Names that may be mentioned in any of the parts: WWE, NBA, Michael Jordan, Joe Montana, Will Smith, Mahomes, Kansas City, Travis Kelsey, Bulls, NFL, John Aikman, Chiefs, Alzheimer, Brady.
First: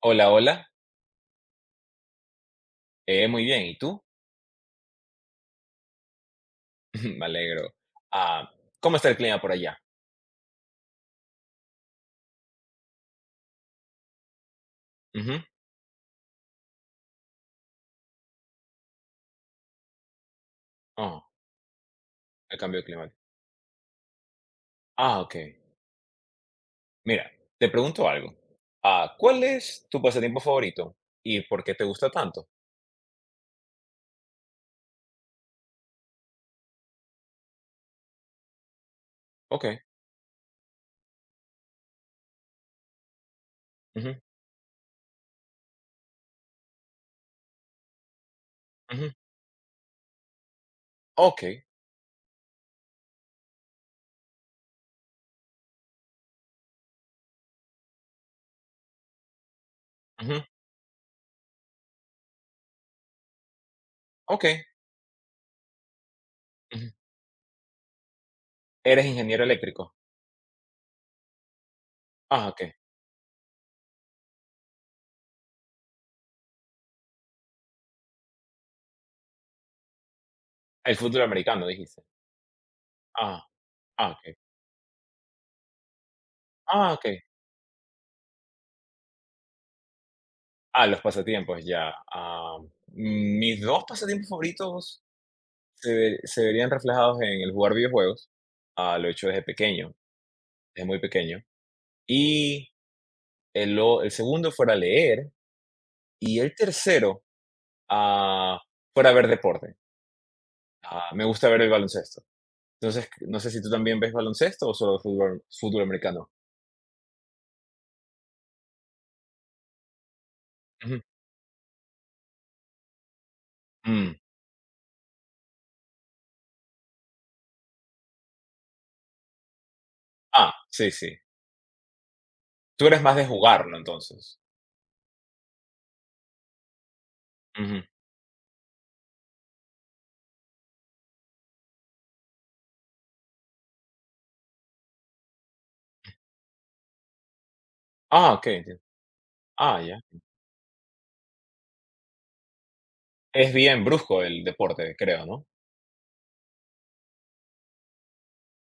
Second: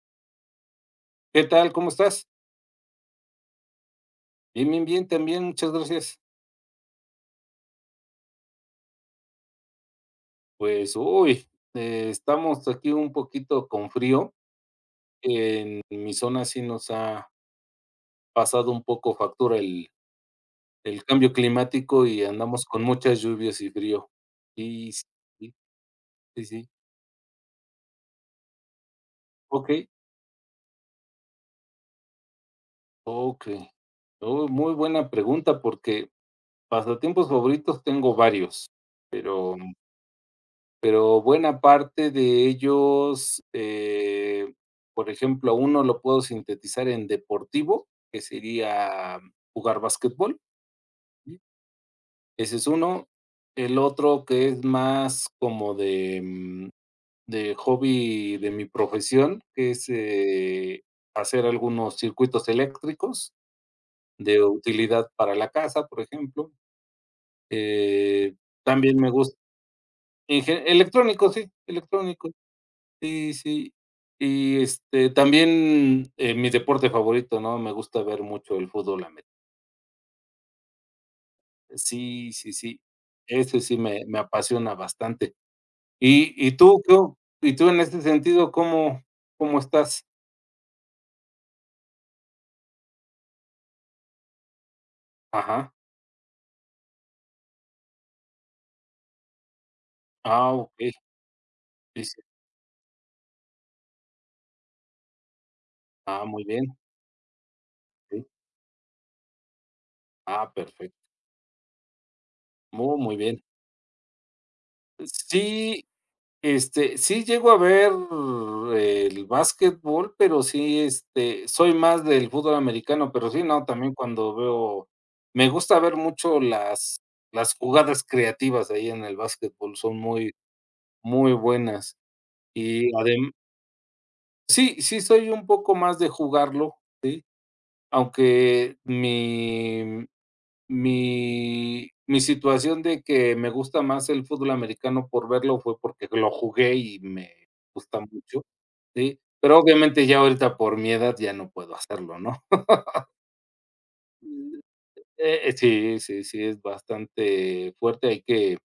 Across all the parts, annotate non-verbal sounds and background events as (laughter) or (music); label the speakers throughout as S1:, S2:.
S1: Hola, hola.
S2: ¿Qué tal? ¿Cómo estás?
S1: Muy bien, ¿y tú?
S2: Bien, bien, bien, también, muchas gracias.
S1: (laughs) Me alegro. Ah, ¿cómo está el clima por allá?
S2: Pues, uy, estamos aquí un poquito con frío.
S1: Ujú.
S2: En mi zona sí nos ha pasado un poco factura el
S1: Oh,
S2: cambio climático y
S1: el
S2: andamos con
S1: cambio
S2: muchas
S1: climático.
S2: lluvias y frío. Y
S1: Ah, ok.
S2: sí, sí, sí.
S1: Mira, te pregunto algo. Ah, ¿cuál es
S2: Okey,
S1: tu pasatiempo favorito y por qué te gusta tanto?
S2: okey. Oh, muy buena pregunta, porque pasatiempos favoritos tengo varios, pero
S1: Ok.
S2: Pero buena parte de ellos,
S1: Ujú,
S2: por ejemplo, a uno lo puedo sintetizar en deportivo, que
S1: ujú.
S2: sería jugar básquetbol. Ujú.
S1: Ok.
S2: Ese es uno. El otro que es más como de, de hobby de mi profesión, que es,
S1: Ujú.
S2: hacer algunos circuitos eléctricos de
S1: Ok.
S2: utilidad para la casa, por ejemplo.
S1: Ujú.
S2: Eh, También
S1: ¿Eres
S2: me gusta
S1: ingeniero eléctrico?
S2: en ge electrónicos, sí, electrónico.
S1: Ah, ok.
S2: Sí, sí. Y, este, también, mi deporte favorito, ¿no? Me gusta ver mucho el fútbol americano.
S1: El fútbol americano, dijiste.
S2: Sí, sí, sí.
S1: Ah,
S2: Ese sí me
S1: ah,
S2: me
S1: ok.
S2: apasiona bastante. Y tú,
S1: Ah, ok.
S2: ¿cómo? Y tú en este sentido, ¿cómo estás?
S1: Ah, los pasatiempos, ya. Ah, mis dos pasatiempos favoritos
S2: Ajá.
S1: se verían reflejados en el jugar videojuegos, ah, lo he hecho desde pequeño,
S2: Ah,
S1: desde
S2: okey.
S1: muy pequeño.
S2: Sí, sí.
S1: Y el segundo fuera leer,
S2: Ah,
S1: y
S2: muy
S1: el
S2: bien.
S1: tercero,
S2: Sí.
S1: ah, fuera ver deporte.
S2: Ah, perfecto.
S1: Ah, me gusta ver el baloncesto.
S2: Muy,
S1: Entonces,
S2: muy
S1: no
S2: bien.
S1: sé si tú también ves baloncesto o solo fútbol, fútbol
S2: Sí.
S1: americano.
S2: Este, sí llego a ver el básquetbol, pero sí,
S1: Ujú.
S2: este, soy más del fútbol americano, pero sí, no, también
S1: Mm.
S2: cuando veo me gusta ver mucho las jugadas creativas ahí en el básquetbol son muy,
S1: Ah, sí, sí.
S2: muy buenas.
S1: Tú
S2: Y
S1: eres más de
S2: además
S1: jugarlo entonces.
S2: sí, sí soy un poco más de jugarlo, sí,
S1: Ujú.
S2: aunque mi situación de que me gusta más el fútbol americano por verlo fue porque lo jugué y me gusta
S1: Ah,
S2: mucho,
S1: ok, entiendo.
S2: ¿sí? Pero
S1: Ah, ya.
S2: obviamente ya ahorita por mi edad ya no puedo hacerlo, ¿no?
S1: Es bien brusco el deporte, creo, ¿no?
S2: Sí, sí, sí, es bastante fuerte, hay que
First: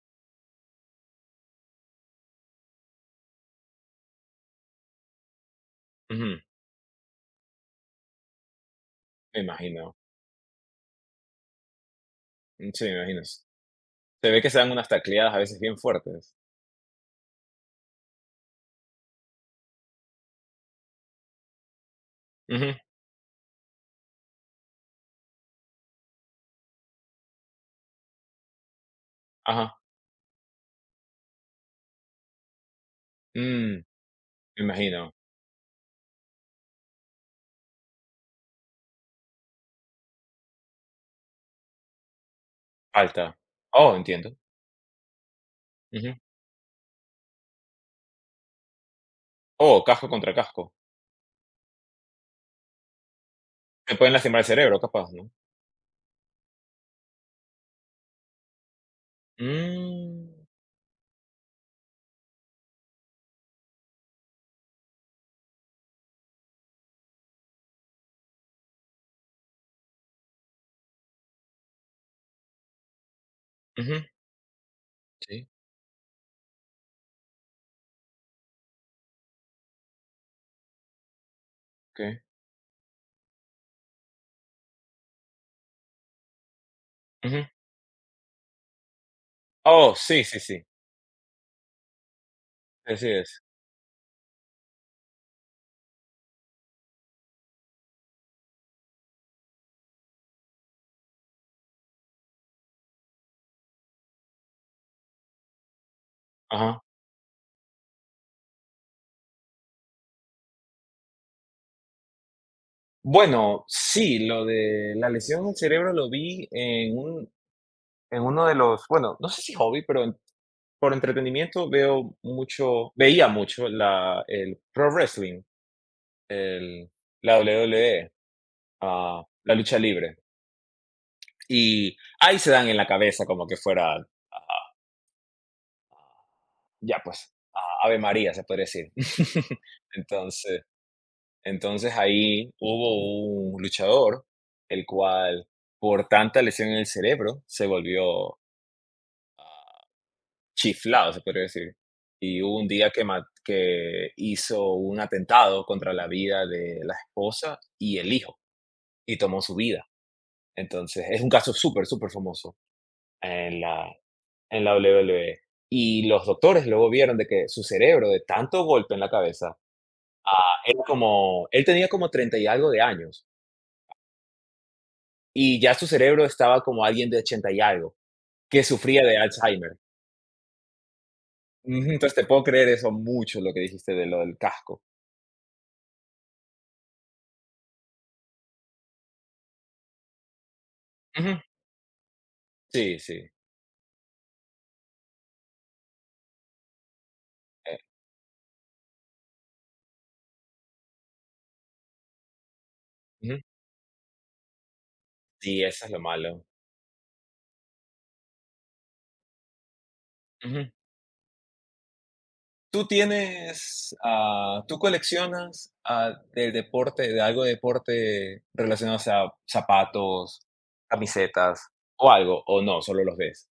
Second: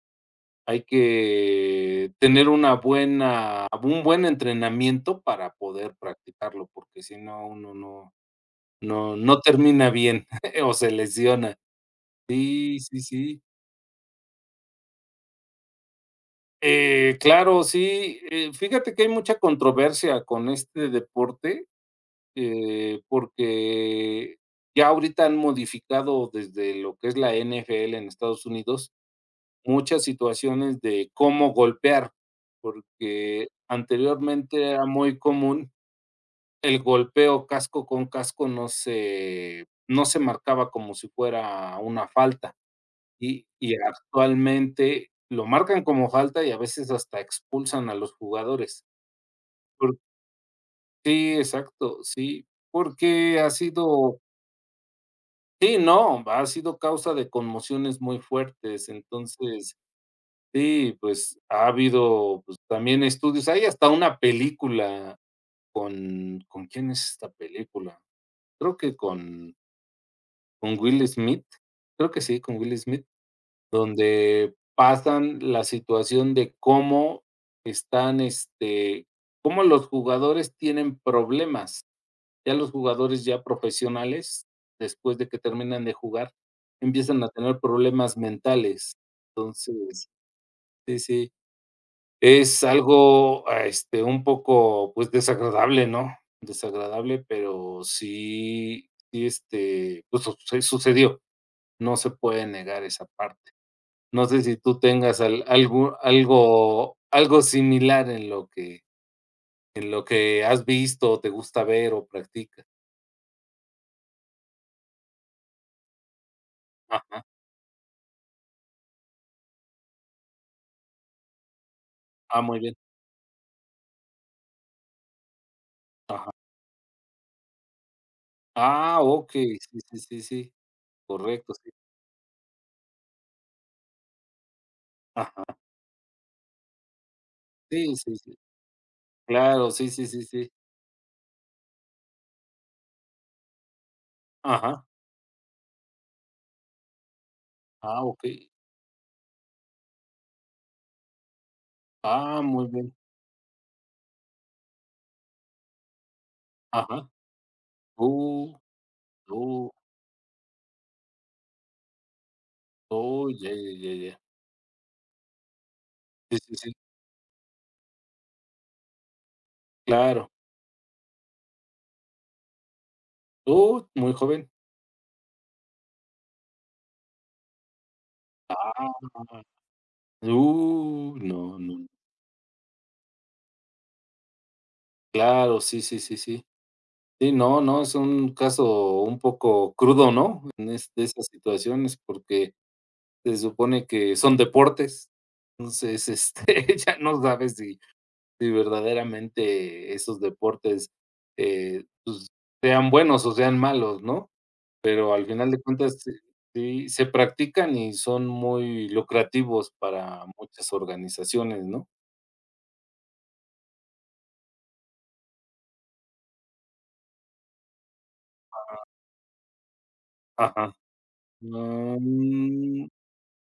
S2: tener una buena un buen entrenamiento para poder
S1: Ujú.
S2: practicarlo, porque si no, uno no
S1: Me
S2: termina
S1: imagino.
S2: bien (laughs) o se lesiona.
S1: Mm,
S2: Sí,
S1: sí, me
S2: sí,
S1: imagino.
S2: sí.
S1: Se ve que se dan unas tacleadas a veces bien fuertes.
S2: Claro, sí, fíjate que hay mucha controversia con este deporte,
S1: Ujú,
S2: porque ya ahorita han modificado desde lo que es la NFL en Estados Unidos
S1: ajá.
S2: muchas situaciones de cómo golpear, porque
S1: Mm,
S2: anteriormente
S1: me
S2: era
S1: imagino.
S2: muy común el golpeo casco con casco, no se marcaba como si fuera una falta.
S1: Alta.
S2: Y
S1: Oh, entiendo.
S2: actualmente lo marcan como
S1: Ujú.
S2: falta y a veces hasta expulsan a los jugadores.
S1: Oh,
S2: Por
S1: casco contra casco.
S2: Sí, exacto, sí, porque ha
S1: Te pueden
S2: sido
S1: lastimar el cerebro, capaz, ¿no?
S2: sí, no, ha sido causa de conmociones muy fuertes. Entonces,
S1: Mm,
S2: sí, pues, ha habido, pues, también estudios. Hay hasta una película ¿con quién es esta película? Creo que con Will Smith. Creo que sí, con Will Smith.
S1: ujú,
S2: Donde pasan
S1: sí,
S2: la situación de cómo están, este, cómo los jugadores tienen problemas.
S1: okey.
S2: Ya los jugadores ya profesionales, después de que terminan de jugar, empiezan a
S1: Ujú.
S2: tener problemas mentales.
S1: Oh,
S2: Entonces,
S1: sí, sí, sí.
S2: sí, sí, es
S1: Así es.
S2: algo, este, un poco, pues, desagradable, ¿no? Desagradable, pero sí, sí, este, pues, su sucedió. No se puede negar esa parte. No sé si tú tengas al algo
S1: Ajá.
S2: algo algo similar en lo que has visto, o te gusta ver o practicas.
S1: Bueno, sí, lo de la lesión del cerebro lo vi en
S2: Ajá.
S1: un en uno de los, bueno, no sé si hobby, pero en por entretenimiento veo
S2: Ah, muy bien.
S1: mucho veía mucho la el pro wrestling,
S2: Ajá.
S1: el la WWE.
S2: Ah,
S1: Ah,
S2: ok.
S1: la
S2: Sí,
S1: lucha
S2: sí,
S1: libre.
S2: sí, sí. Correcto, sí.
S1: Y ahí se dan en la cabeza como que fuera, ah,
S2: Ajá.
S1: ya pues, a-
S2: Sí,
S1: Ave
S2: sí,
S1: María,
S2: sí.
S1: se podría decir. (laughs)
S2: Claro, sí, sí, sí, sí.
S1: Entonces, entonces ahí hubo un luchador, el
S2: Ajá.
S1: cual por tanta lesión en el cerebro se
S2: Ah, ok.
S1: volvió, ah, chiflado, se podría decir.
S2: Ah,
S1: Y hubo
S2: muy
S1: un día
S2: bien.
S1: que, que hizo un atentado contra la vida de la
S2: Ajá.
S1: esposa y el hijo,
S2: Oh,
S1: y tomó su
S2: oh,
S1: vida. Entonces, es un caso súper, súper famoso
S2: oh, ya, ya, ya, ya.
S1: en la WWE. Y los
S2: Sí, sí,
S1: doctores
S2: sí.
S1: luego vieron de que su cerebro, de tanto golpe en la cabeza,
S2: Claro.
S1: ah, era como, él tenía como 30 y algo de años,
S2: Oh, muy joven.
S1: y ya su cerebro estaba como alguien de 80 y algo, que sufría
S2: Ah.
S1: de Alzheimer.
S2: No, no.
S1: Ujú, entonces te puedo creer eso mucho, lo que dijiste de lo del casco.
S2: Claro, sí, sí, sí, sí. Sí, no, no, es un caso un poco crudo, ¿no? En es de esas
S1: Ujú,
S2: situaciones, porque
S1: sí, sí,
S2: se supone que son deportes. Entonces, este, (laughs) ya no sabes
S1: eh,
S2: si verdaderamente esos deportes, pues, sean buenos o
S1: ujú.
S2: sean malos, ¿no? Pero al final de
S1: Sí, eso es lo
S2: cuentas, sí,
S1: malo.
S2: sí se practican y son muy lucrativos para
S1: Ujú.
S2: muchas organizaciones, ¿no?
S1: ¿Tú tienes, ah, tú coleccionas, ah, de deporte, de algo de deporte relacionado a zapatos,
S2: Ajá.
S1: camisetas o algo? ¿O no,
S2: Mm.
S1: solo los ves?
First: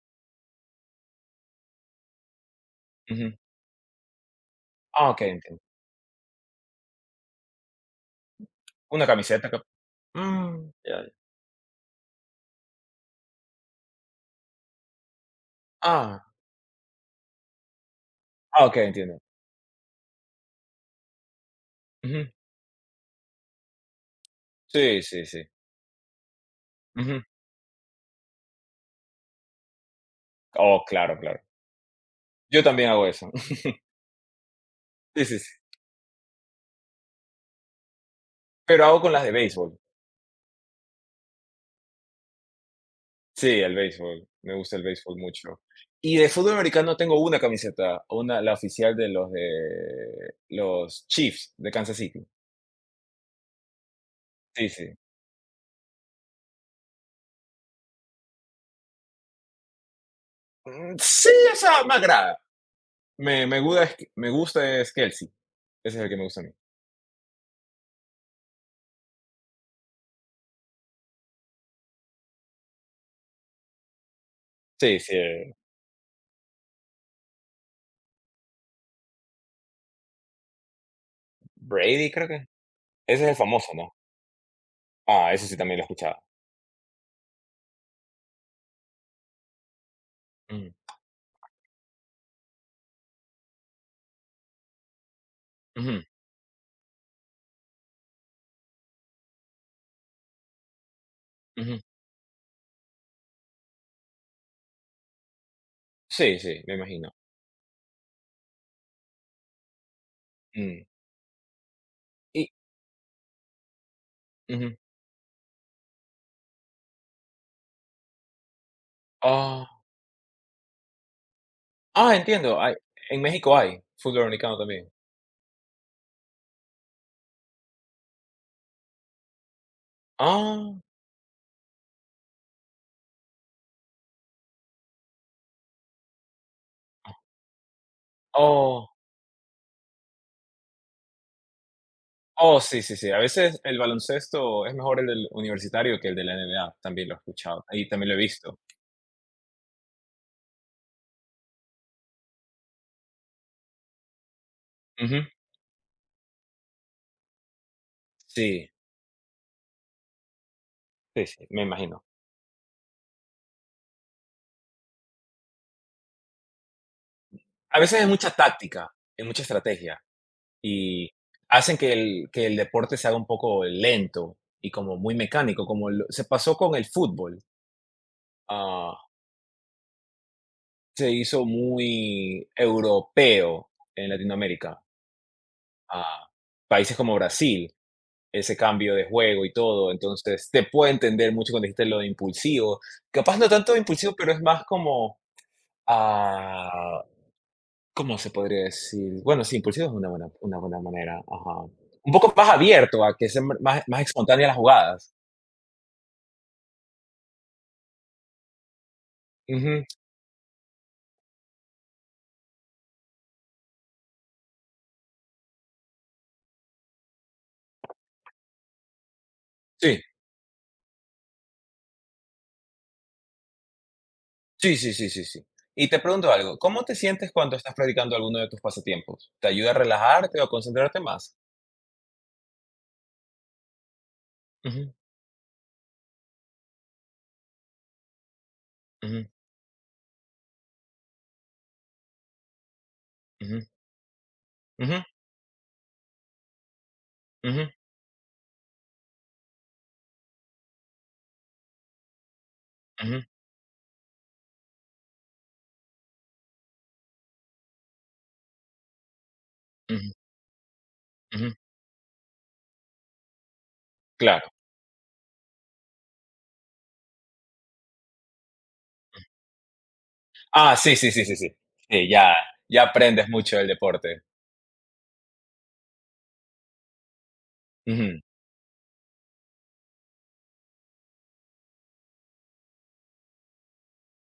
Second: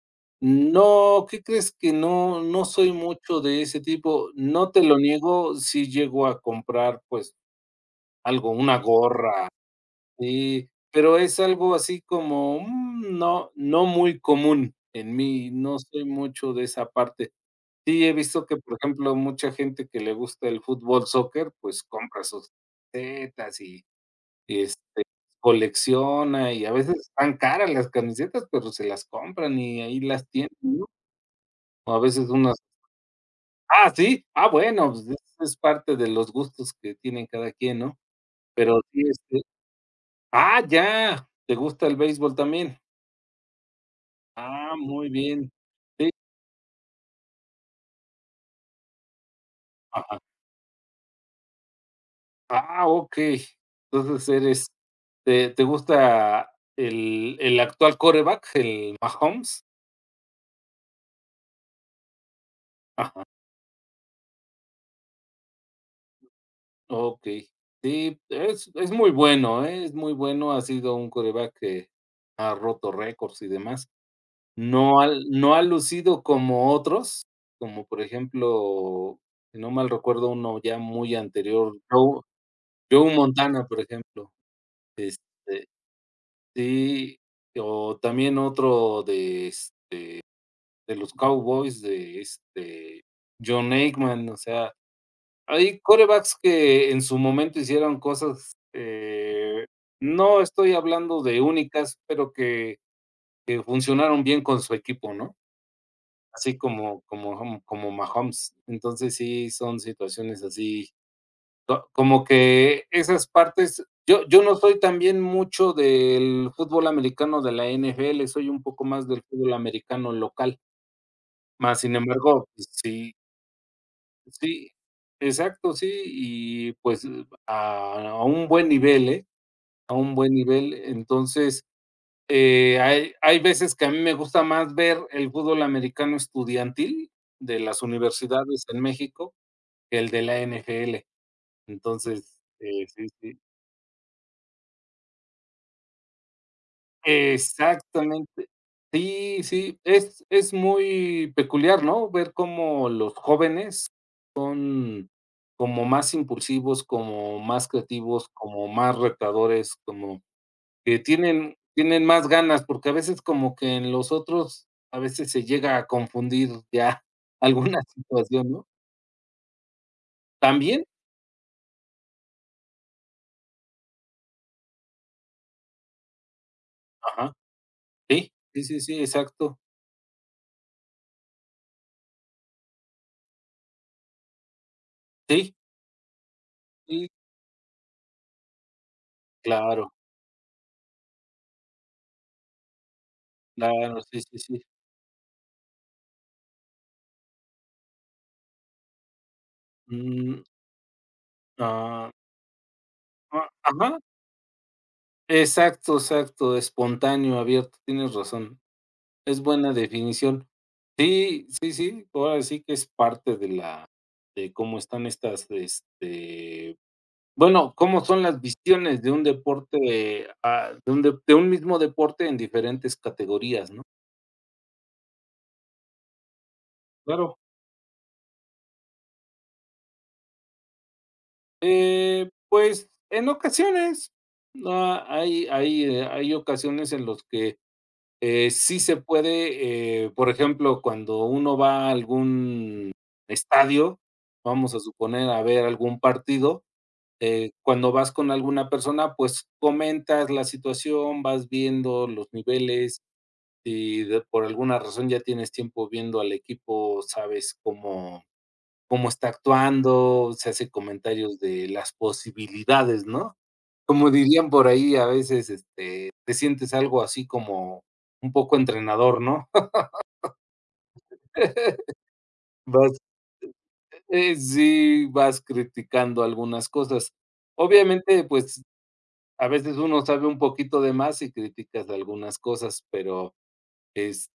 S2: No, ¿qué crees que no? No soy
S1: Ujú.
S2: mucho de ese tipo. No te lo
S1: Ah, okey,
S2: niego,
S1: entiendo.
S2: si llego a comprar, pues, algo, una
S1: Una
S2: gorra,
S1: camiseta cap, mm,
S2: sí,
S1: ya, ya.
S2: pero es algo así como, no, no muy común en mí, no soy
S1: Ah,
S2: mucho de esa parte. Sí, he visto que,
S1: ah,
S2: por
S1: okey,
S2: ejemplo,
S1: entiendo.
S2: mucha gente que le gusta el fútbol, soccer, pues compra
S1: Ujú.
S2: sus camisetas y este,
S1: Sí, sí, sí.
S2: colecciona y a veces
S1: Ujú.
S2: están caras las camisetas, pero se las compran y ahí las tienen,
S1: Oh,
S2: ¿no?
S1: claro, claro.
S2: O a veces unas.
S1: Yo también hago eso. (laughs)
S2: Ah, sí. Ah, bueno, pues, es
S1: Sí, sí, sí.
S2: es parte de los gustos que tienen cada quien, ¿no? Pero
S1: Pero hago
S2: sí,
S1: con las de
S2: este.
S1: béisbol.
S2: ¡Ah, ya! ¿Te gusta el béisbol también?
S1: Sí, el béisbol. Me
S2: Ah,
S1: gusta el
S2: muy
S1: béisbol
S2: bien.
S1: mucho.
S2: Sí,
S1: Y de fútbol americano tengo una camiseta, una, la oficial de los
S2: ajá.
S1: de los Chiefs de Kansas City.
S2: Ah, okey. Entonces eres.
S1: Sí, sí.
S2: ¿Te gusta el actual quarterback, el Mahomes?
S1: Mm, sí, esa me agrada.
S2: Ajá,
S1: Me gusta, me gusta es Kelsey. Ese es el que me gusta a mí.
S2: okey. Sí, es muy bueno, ¿eh? Es muy bueno, ha sido un quarterback que ha roto récords y demás.
S1: Sí,
S2: No
S1: sí.
S2: al no ha lucido como otros, como por ejemplo, si no mal recuerdo uno ya muy anterior,
S1: Brady,
S2: Joe
S1: creo que. Ese es el
S2: Montana,
S1: famoso,
S2: por
S1: ¿no?
S2: ejemplo,
S1: Ah, eso sí
S2: este,
S1: también lo escuchaba.
S2: sí, o también otro de, es
S1: Mm,
S2: de los Cowboys, de, este, John Aikman, o sea, hay
S1: ujú,
S2: quarterbacks que en su momento hicieron cosas, no estoy hablando de
S1: ujú.
S2: únicas, pero que funcionaron bien con su equipo, ¿no?
S1: Sí,
S2: Así
S1: sí, me imagino.
S2: como Mahomes. Entonces, sí son situaciones
S1: Mm.
S2: así, co como
S1: Y,
S2: que esas partes yo no
S1: ujú.
S2: soy también mucho del fútbol americano de la NFL, soy un poco más del fútbol
S1: Ah,
S2: americano local. Más sin
S1: ah,
S2: embargo,
S1: entiendo.
S2: pues sí,
S1: En México hay fútbol americano
S2: sí,
S1: también.
S2: exacto, sí, y pues, a un buen nivel, ¿eh? A un buen nivel.
S1: Ah,
S2: Entonces hay veces que a mí me gusta más ver el fútbol americano estudiantil de las universidades en
S1: oh.
S2: México que el de la NFL. Entonces,
S1: Oh, sí, sí,
S2: sí,
S1: sí. A
S2: sí.
S1: veces el baloncesto es mejor el del universitario que el de la NBA, también lo he escuchado, y también lo he
S2: Exactamente.
S1: visto.
S2: Sí, sí, es muy peculiar, ¿no? Ver cómo los jóvenes son
S1: Ujú.
S2: como más impulsivos, como más creativos, como
S1: Sí,
S2: más retadores, como Que
S1: sí, sí,
S2: tienen
S1: me imagino.
S2: más ganas, porque a veces como que en los otros, a veces se llega a confundir ya (laughs)
S1: A
S2: alguna
S1: veces es mucha
S2: situación, ¿no?
S1: táctica, es mucha estrategia,
S2: También
S1: y hacen que el deporte se haga un poco lento y como muy mecánico, como lo se pasó con el
S2: ajá,
S1: fútbol,
S2: sí, sí, sí, sí,
S1: ah,
S2: exacto.
S1: se hizo muy europeo en Latinoamérica,
S2: Sí,
S1: ah, países
S2: sí,
S1: como Brasil, ese cambio de juego y todo.
S2: claro,
S1: Entonces, te puedo entender mucho cuando dijiste lo de impulsivo. Capaz no tanto de
S2: claro,
S1: impulsivo,
S2: sí,
S1: pero
S2: sí,
S1: es
S2: sí.
S1: más como, ah, ¿cómo se podría decir? Bueno, sí, impulsivo es
S2: Mm,
S1: una buena manera. Ajá.
S2: ah,
S1: Un poco más abierto a que sean
S2: ah,
S1: más,
S2: ajá,
S1: más espontáneas las jugadas.
S2: exacto, exacto, espontáneo, abierto, tienes razón. Es buena
S1: Ujú.
S2: definición. Sí, sí, sí, ahora sí que es parte de cómo están estas, este. Bueno, ¿cómo son las visiones de un
S1: Sí,
S2: deporte, de un mismo deporte en diferentes categorías, no?
S1: sí, sí, sí, sí, sí. Y te pregunto algo, ¿cómo te sientes
S2: Claro.
S1: cuando estás practicando alguno de tus pasatiempos? ¿Te ayuda a relajarte o a concentrarte más?
S2: Pues, en ocasiones,
S1: Ujú,
S2: hay ocasiones en los que, sí se
S1: ujú,
S2: puede, por ejemplo, cuando uno va a algún
S1: ujú,
S2: estadio, vamos a
S1: ujú,
S2: suponer, a ver algún partido,
S1: ujú,
S2: cuando vas con alguna persona, pues, comentas la situación, vas viendo los niveles.
S1: ujú,
S2: Si de por alguna razón ya tienes tiempo viendo al equipo, sabes cómo está
S1: ujú,
S2: actuando, se hace comentarios
S1: ujú.
S2: de las posibilidades, ¿no? Como
S1: Claro.
S2: dirían por ahí, a veces, este, te sientes algo así como un poco entrenador, ¿no?
S1: Ah, sí, sí, sí, sí, sí.
S2: (laughs)
S1: Sí, ya ya
S2: Vas
S1: aprendes mucho del deporte.
S2: Sí, vas criticando algunas cosas.
S1: Ujú.
S2: Obviamente, pues, a veces uno sabe un poquito de más y criticas algunas cosas, pero,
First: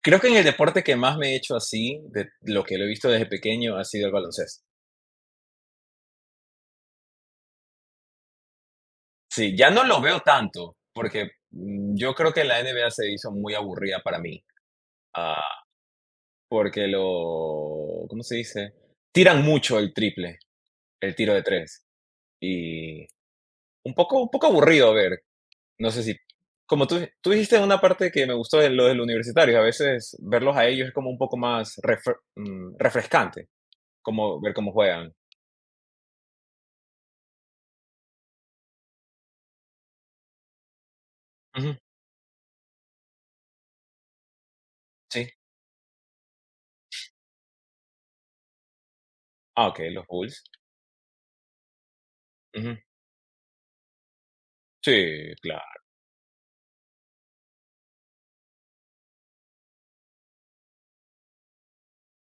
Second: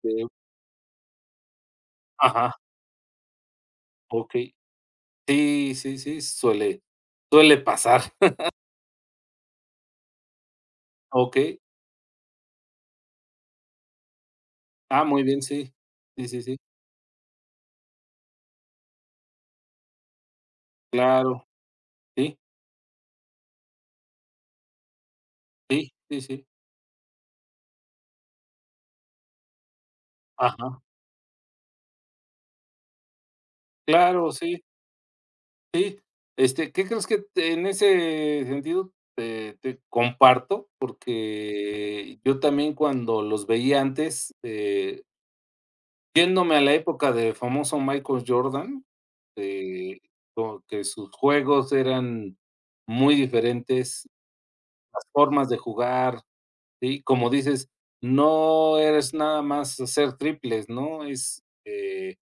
S1: Creo que en el deporte que más me he hecho así, de
S2: ajá,
S1: lo que lo he visto desde pequeño, ha sido el
S2: okey.
S1: baloncesto.
S2: Sí, sí, sí, suele pasar. (laughs)
S1: Sí, ya no lo veo tanto, porque,
S2: Okey.
S1: mm, yo creo que la NBA se hizo muy aburrida para mí,
S2: Ah, muy
S1: ah,
S2: bien, sí. Sí, sí, sí.
S1: porque lo ¿cómo se dice? Tiran mucho el triple, el tiro de
S2: Claro.
S1: tres,
S2: Sí,
S1: y un poco aburrido ver. No
S2: sí,
S1: sé si
S2: sí, sí.
S1: como tú dijiste una parte que me gustó de lo de los universitarios, a veces verlos a
S2: Ajá.
S1: ellos es como un poco más refre mm, refrescante,
S2: Claro,
S1: como ver
S2: sí,
S1: cómo juegan.
S2: sí. Este, ¿qué crees que en ese sentido te comparto?
S1: Ujú,
S2: Porque yo también cuando los veía antes,
S1: sí.
S2: yéndome a la época del famoso Michael Jordan,
S1: Ah, okey,
S2: eh,
S1: los Bulls.
S2: como que sus juegos eran
S1: Ujú.
S2: muy diferentes, las
S1: Sí,
S2: formas de
S1: claro.
S2: jugar. Sí, como dices, no eres nada más hacer triples, ¿no? Es,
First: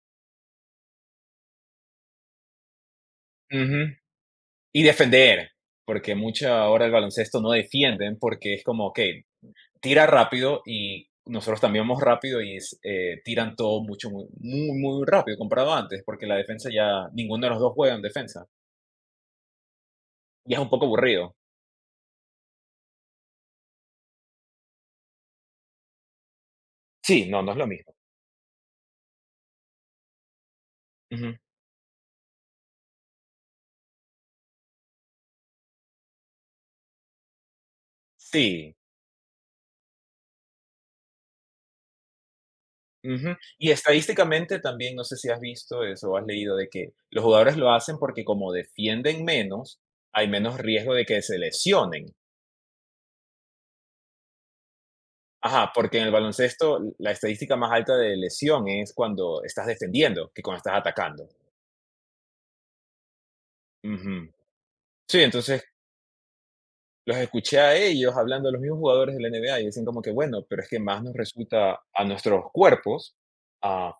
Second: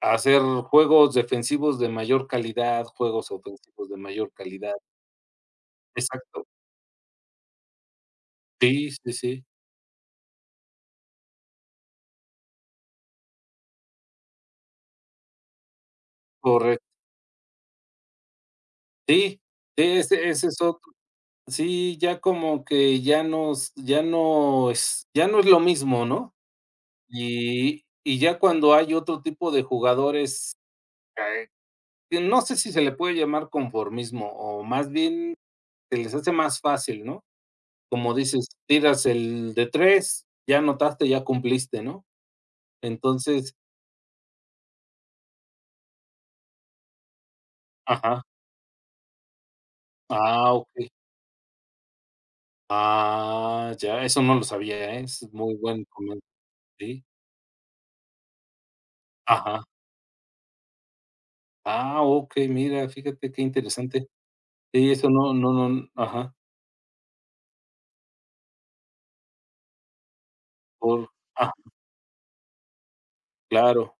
S2: hacer juegos defensivos de mayor calidad, juegos
S1: Ujú.
S2: ofensivos de mayor calidad.
S1: Y defender, porque
S2: Exacto.
S1: mucha ahora el baloncesto no defienden, porque es como,
S2: Sí, sí,
S1: okey,
S2: sí,
S1: tira rápido y nosotros también vamos rápido y es, tiran todo mucho muy muy, muy rápido comparado a antes, porque la defensa
S2: correcto.
S1: ya ninguno de los 2 juegan defensa,
S2: Sí, sí, ese
S1: y es
S2: es
S1: un
S2: otro.
S1: poco aburrido.
S2: Sí, ya como que ya no es lo mismo, ¿no?
S1: Sí, no, no es lo
S2: Y
S1: mismo.
S2: y ya cuando hay otro tipo de jugadores, eh, que no sé si se le puede llamar conformismo, o más bien se les hace más fácil, ¿no? Como dices,
S1: Sí,
S2: tiras el de tres, ya anotaste, ya cumpliste, ¿no?
S1: ujú.
S2: Entonces
S1: Y estadísticamente también, no sé si has visto eso o has leído de que los jugadores lo hacen
S2: ajá.
S1: porque como defienden menos, hay
S2: Ah,
S1: menos
S2: okey.
S1: riesgo de que se lesionen.
S2: Ah, ya, eso no lo sabía, ¿eh? Es muy
S1: Ajá,
S2: buen
S1: porque en el
S2: comentario,
S1: baloncesto
S2: sí.
S1: la estadística más alta de lesión es cuando
S2: Ajá.
S1: estás defendiendo que cuando estás atacando.
S2: Ah, okey, mira, fíjate qué interesante.
S1: Ujú.
S2: Sí, eso
S1: Sí,
S2: no no
S1: entonces
S2: no ajá,
S1: los escuché a ellos hablando a los mismos jugadores de la NBA y dicen como que bueno, pero es que más
S2: por
S1: nos
S2: ah,
S1: resulta a nuestros cuerpos a
S2: claro.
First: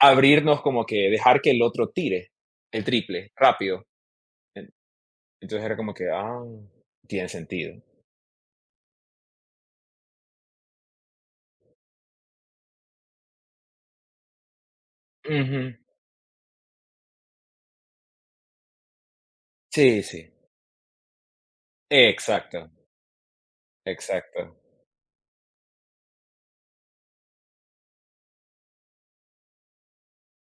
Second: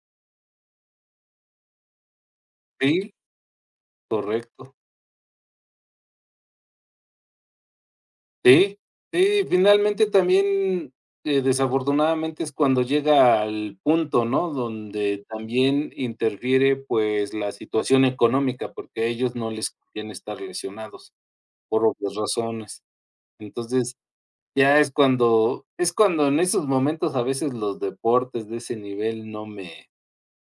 S1: abrirnos como que dejar que el otro tire el
S2: Sí,
S1: triple rápido.
S2: correcto.
S1: Entonces era como que, ah, tiene sentido.
S2: Sí, sí, finalmente también, desafortunadamente es cuando llega al punto, ¿no? Donde
S1: Ujú.
S2: también interfiere, pues, la situación económica, porque a ellos no les
S1: Sí,
S2: conviene
S1: sí.
S2: estar lesionados, por obvias
S1: Exacto,
S2: razones. Entonces,
S1: exacto.
S2: ya es cuando en esos momentos a veces los deportes de ese nivel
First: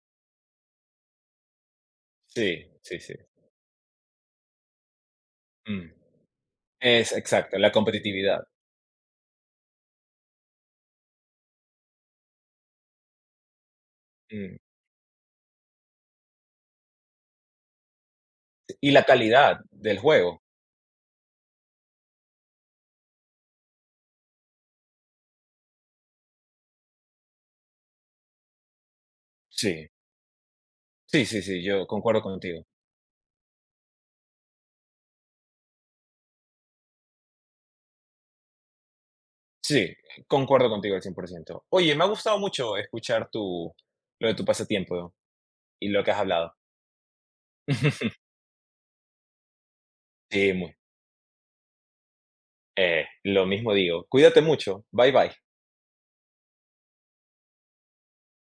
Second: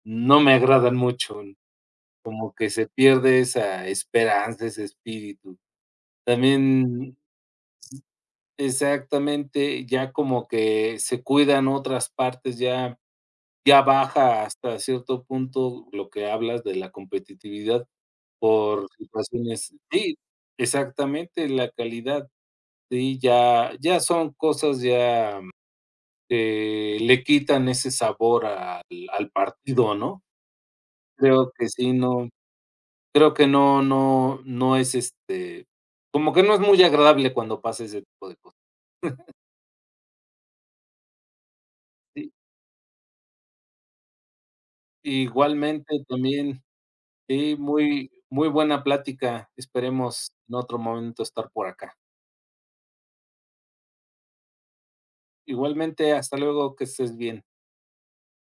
S2: no me agradan mucho, como
S1: Sí,
S2: que se
S1: sí, sí.
S2: pierde esa esperanza, ese espíritu.
S1: Mm. Es
S2: También
S1: exacto, la competitividad.
S2: exactamente, ya como que se cuidan otras partes, ya baja
S1: Mm.
S2: hasta cierto punto lo que hablas de la competitividad por
S1: Y la calidad
S2: situaciones.
S1: del
S2: Sí,
S1: juego.
S2: exactamente, la calidad, sí, ya son cosas ya que le quitan ese sabor al
S1: Sí.
S2: partido, ¿no?
S1: Sí, sí,
S2: Creo
S1: sí,
S2: que
S1: yo
S2: sí,
S1: concuerdo
S2: no,
S1: contigo.
S2: creo que no es, este, como que no es muy agradable cuando pasa ese tipo de cosas.
S1: Sí, concuerdo contigo al 100%. Oye, me ha
S2: Sí,
S1: gustado mucho escuchar tu, lo de tu pasatiempo y
S2: igualmente
S1: lo que has hablado.
S2: también. Sí, muy,
S1: (laughs)
S2: muy buena plática. Esperemos
S1: Sí,
S2: en otro momento estar por acá.
S1: lo mismo digo. Cuídate mucho. Bye bye.
S2: Igualmente, hasta luego, que estés bien.